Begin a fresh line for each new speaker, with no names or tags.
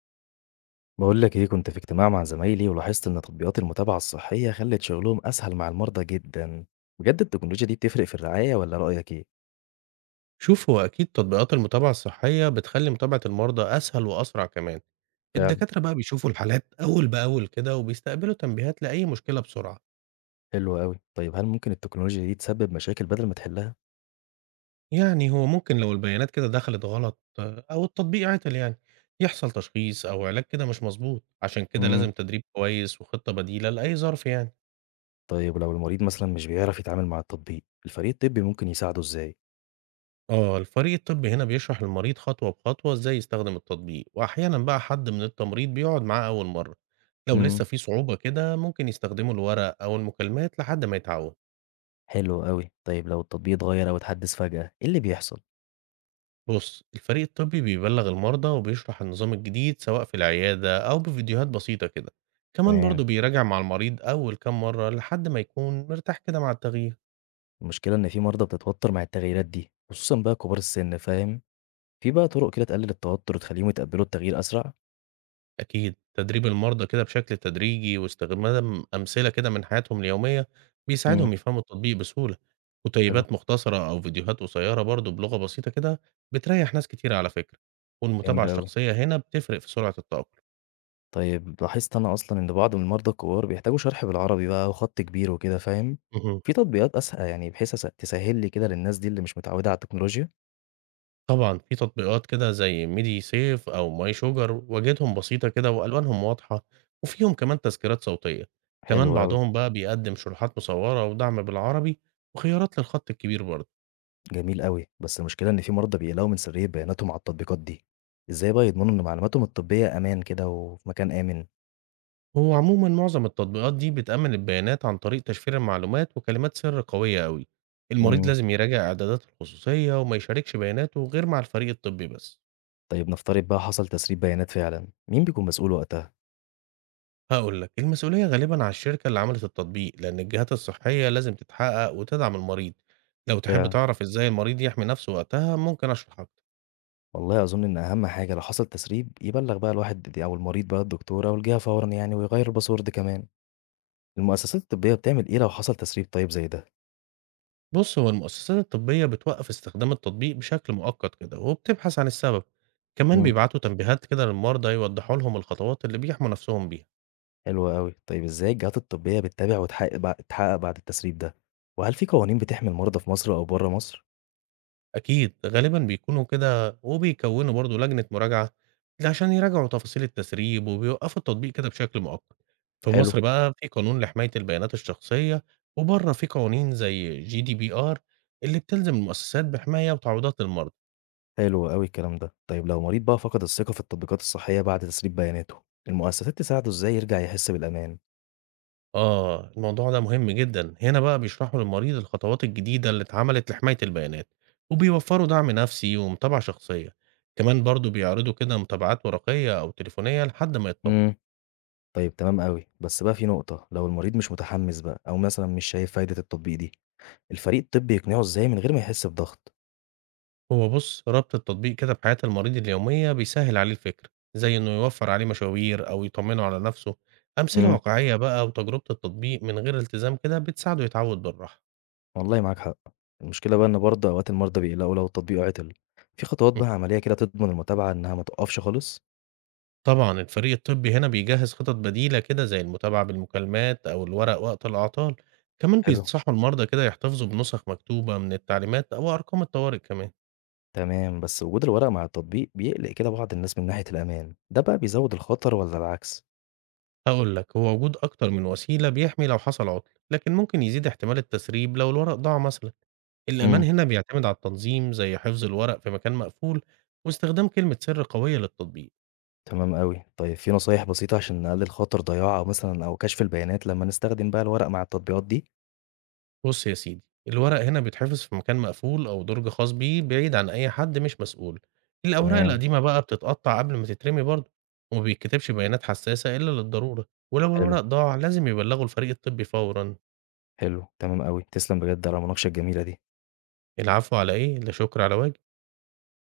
بقول لك ايه، كنت في اجتماع مع زمايلي ولاحظت ان تطبيقات المتابعة الصحية خلت شغلهم اسهل مع المرضى جدا. بجد التكنولوجيا دي بتفرق في الرعاية، ولا رأيك ايه؟
شوف هو أكيد تطبيقات المتابعة الصحية بتخلي متابعة المرضى أسهل وأسرع كمان.
فعلا.
الدكاترة بقى بيشوفوا الحالات أول بأول كده وبيستقبلوا تنبيهات لأي مشكلة بسرعة.
حلو قوي. طيب هل ممكن التكنولوجيا دي تسبب مشاكل بدل ما تحلها؟
يعني هو ممكن لو البيانات كده دخلت غلط أو التطبيق عطل يعني يحصل تشخيص أو علاج كده مش مظبوط. عشان كده
امم
لازم تدريب كويس وخطة بديلة لأي ظرف يعني.
طيب لو المريض مثلا مش بيعرف يتعامل مع التطبيق، الفريق الطبي ممكن يساعده ازاي؟
آه، الفريق الطبي هنا بيشرح للمريض خطوة بخطوة ازاي يستخدم التطبيق، وأحيانا بقى حد من التمريض بيقعد معاه أول مرة. لو
امم
لسه في صعوبة كده ممكن يستخدموا الورق أو المكالمات لحد ما يتعود.
حلو قوي. طيب لو التطبيق اتغير او اتحدث فجأة، ايه اللي بيحصل؟
بص، الفريق الطبي بيبلغ المرضى وبيشرح النظام الجديد سواء في العيادة أو بفيديوهات بسيطة كده. كمان
تمام.
برضه بيراجع مع المريض أول كام مرة لحد ما يكون مرتاح كده مع التغيير.
المشكلة ان في مرضى بتتوتر مع التغييرات دي، خصوصا بقى كبار السن، فاهم؟ في بقى طرق كده تقلل التوتر وتخليهم يتقبلوا التغيير اسرع؟
أكيد، تدريب المرضى كده بشكل تدريجي واستخدام أمثلة كده من حياتهم اليومية بيساعدهم يفهموا التطبيق بسهولة.
حلو،
كتيبات مختصرة أو فيديوهات قصيرة برضه بلغة بسيطة كده بتريح ناس كتير على فكرة، والمتابعة
جميل أوي.
الشخصية هنا بتفرق في سرعة التأقلم.
طيب لاحظت أنا أصلًا إن بعض من المرضى الكبار بيحتاجوا شرح بالعربي بقى وخط كبير وكده، فاهم؟
اهم.
في تطبيقات أسه يعني بحيث أس تسهِّل لي كده للناس دي اللي مش متعودة على التكنولوجيا؟
طبعًا في تطبيقات كده زي ميدي سيف أو ماي شوجر، واجهتهم بسيطة كده وألوانهم واضحة، وفيهم كمان تذكيرات صوتية.
حلو
كمان
أوي،
بعضهم بقى بيقدم شروحات مصورة ودعم بالعربي، وخيارات للخط الكبير برضه.
جميل أوي. بس المشكلة إن في مرضى بيقلقوا من سرية بياناتهم على التطبيقات دي. إزاي بقى يضمنوا إن معلوماتهم الطبية أمان كده وفي مكان آمن؟
هو عمومًا معظم التطبيقات دي بتأمن البيانات عن طريق تشفير المعلومات وكلمات سر قوية أوي. المريض
إمم.
لازم يراجع إعدادات الخصوصية وما يشاركش بياناته غير مع الفريق الطبي بس.
طيب نفترض بقى حصل تسريب بيانات فعلًا، مين بيكون مسؤول وقتها؟
هاقول لك، المسؤولية غالبًا على الشركة اللي عملت التطبيق، لأن الجهات الصحية لازم تتحقق وتدعم المريض. لو تحب
فعلًا.
تعرف إزاي المريض يحمي نفسه وقتها ممكن أشرح أكتر.
والله أظن إن أهم حاجة لو حصل تسريب يبلَّغ بقى الواحد أو المريض بقى الدكتور أو الجهة فورًا يعني، ويغيّر الباسورد كمان. المؤسسات الطبية بتعمل إيه لو حصل تسريب طيب زي ده؟
بُص، هو المؤسسات الطبية بتوقف استخدام التطبيق بشكل مؤقت كده وبتبحث عن السبب. كمان
إمم.
بيبعتوا تنبيهات كده للمرضى يوضحوا لهم الخطوات اللي بيحموا نفسهم بيها.
حلو أوي، طيب إزاي الجهات الطبية بتتابع وتحقق تحقق بعد التسريب ده؟ وهل في قوانين بتحمي المرضى في مصر أو برّه مصر؟
أكيد، غالبًا بيكونوا كده وبيكوّنوا برضه لجنة مراجعة عشان يراجعوا تفاصيل التسريب، وبيوقّفوا التطبيق كده بشكل مؤقت. في
حلو.
مصر بقى في قانون لحماية البيانات الشخصية، وبره في قوانين زي GDPR اللي بتلزم المؤسسات بحماية وتعويضات للمرضى.
حلو أوي الكلام ده. طيب لو مريض بقى فقد الثقة في التطبيقات الصحية بعد تسريب بياناته، المؤسسات تساعده إزاي يرجع يحس بالأمان؟
آه، الموضوع ده مهم جدًا. هنا بقى بيشرحوا للمريض الخطوات الجديدة اللي اتعملت لحماية البيانات، وبيوفّروا دعم نفسي ومتابعة شخصية. كمان برضه بيعرضوا كده متابعات ورقية أو تليفونية لحد ما يتطمن.
إمم. طيب تمام أوي، بس بقى في نقطة، لو المريض مش متحمس بقى أو مثلًا مش شايف فايدة التطبيق دي، الفريق الطبي يقنعه إزاي من غير ما يحس بضغط؟
هو بُص، ربط التطبيق كده بحياة المريض اليومية بيسهّل عليه الفكر، زي إنه يوفّر عليه مشاوير أو يطمّنه على نَفْسه. أمثلة
إمم.
واقعية بقى وتجربة التطبيق من غير التزام كده بتساعده يتعوّد بالراحة.
والله معاك حق. المشكلة بقى إن برضه أوقات المرضى بيقلقوا لو التطبيق عطل. في خطوات
إمم،
بقى عملية كده تضمن المتابعة إنها ما توقفش خالص؟
طبعًا الفريق الطبّي هنا بيجهّز خطط بديلة كده زي المتابعة بالمكالمات أو الورق وقت الأعطال. كمان
حلو.
بينصحوا المرضى كده يحتفظوا بنسخ مكتوبة من التعليمات أو أرقام الطوارئ كمان.
تمام. بس وجود الورق مع التطبيق بيقلق كده بعض الناس من ناحية الأمان. ده بقى بيزود الخطر ولا العكس؟
هاقول لك، هو وجود أكتر من وسيلة بيحمي لو حصل عُطل، لكن ممكن يزيد احتمال التسريب لو الورق ضاع مثلًا. الأمان
امم
هنا بيعتمد على التنظيم، زي حفظ الورق في مكان مقفول واستخدام كلمة سر قوية للتطبيق.
تمام أوي. طيب في نصايح بسيطة عشان نقلل خطر ضياع أو مثلا أو كشف البيانات لما نستخدم بقى الورق مع التطبيقات دي؟
بص يا سيدي، الورق هنا بيتحفظ في مكان مقفول أو درج خاص بيه بعيد عن أي حد مش مسؤول. الأوراق
تمام.
القديمة بقى بتتقطع قبل ما تترمي برضه، وما بيتكتبش بيانات حساسة إلا للضرورة. ولو
حلو،
الورق
حلو.
ضاع لازم يبلغوا الفريق الطبي فورا.
حلو تمام أوي. تسلم بجد على المناقشة الجميلة دي.
العفو، على إيه؟ لا شكر على واجب.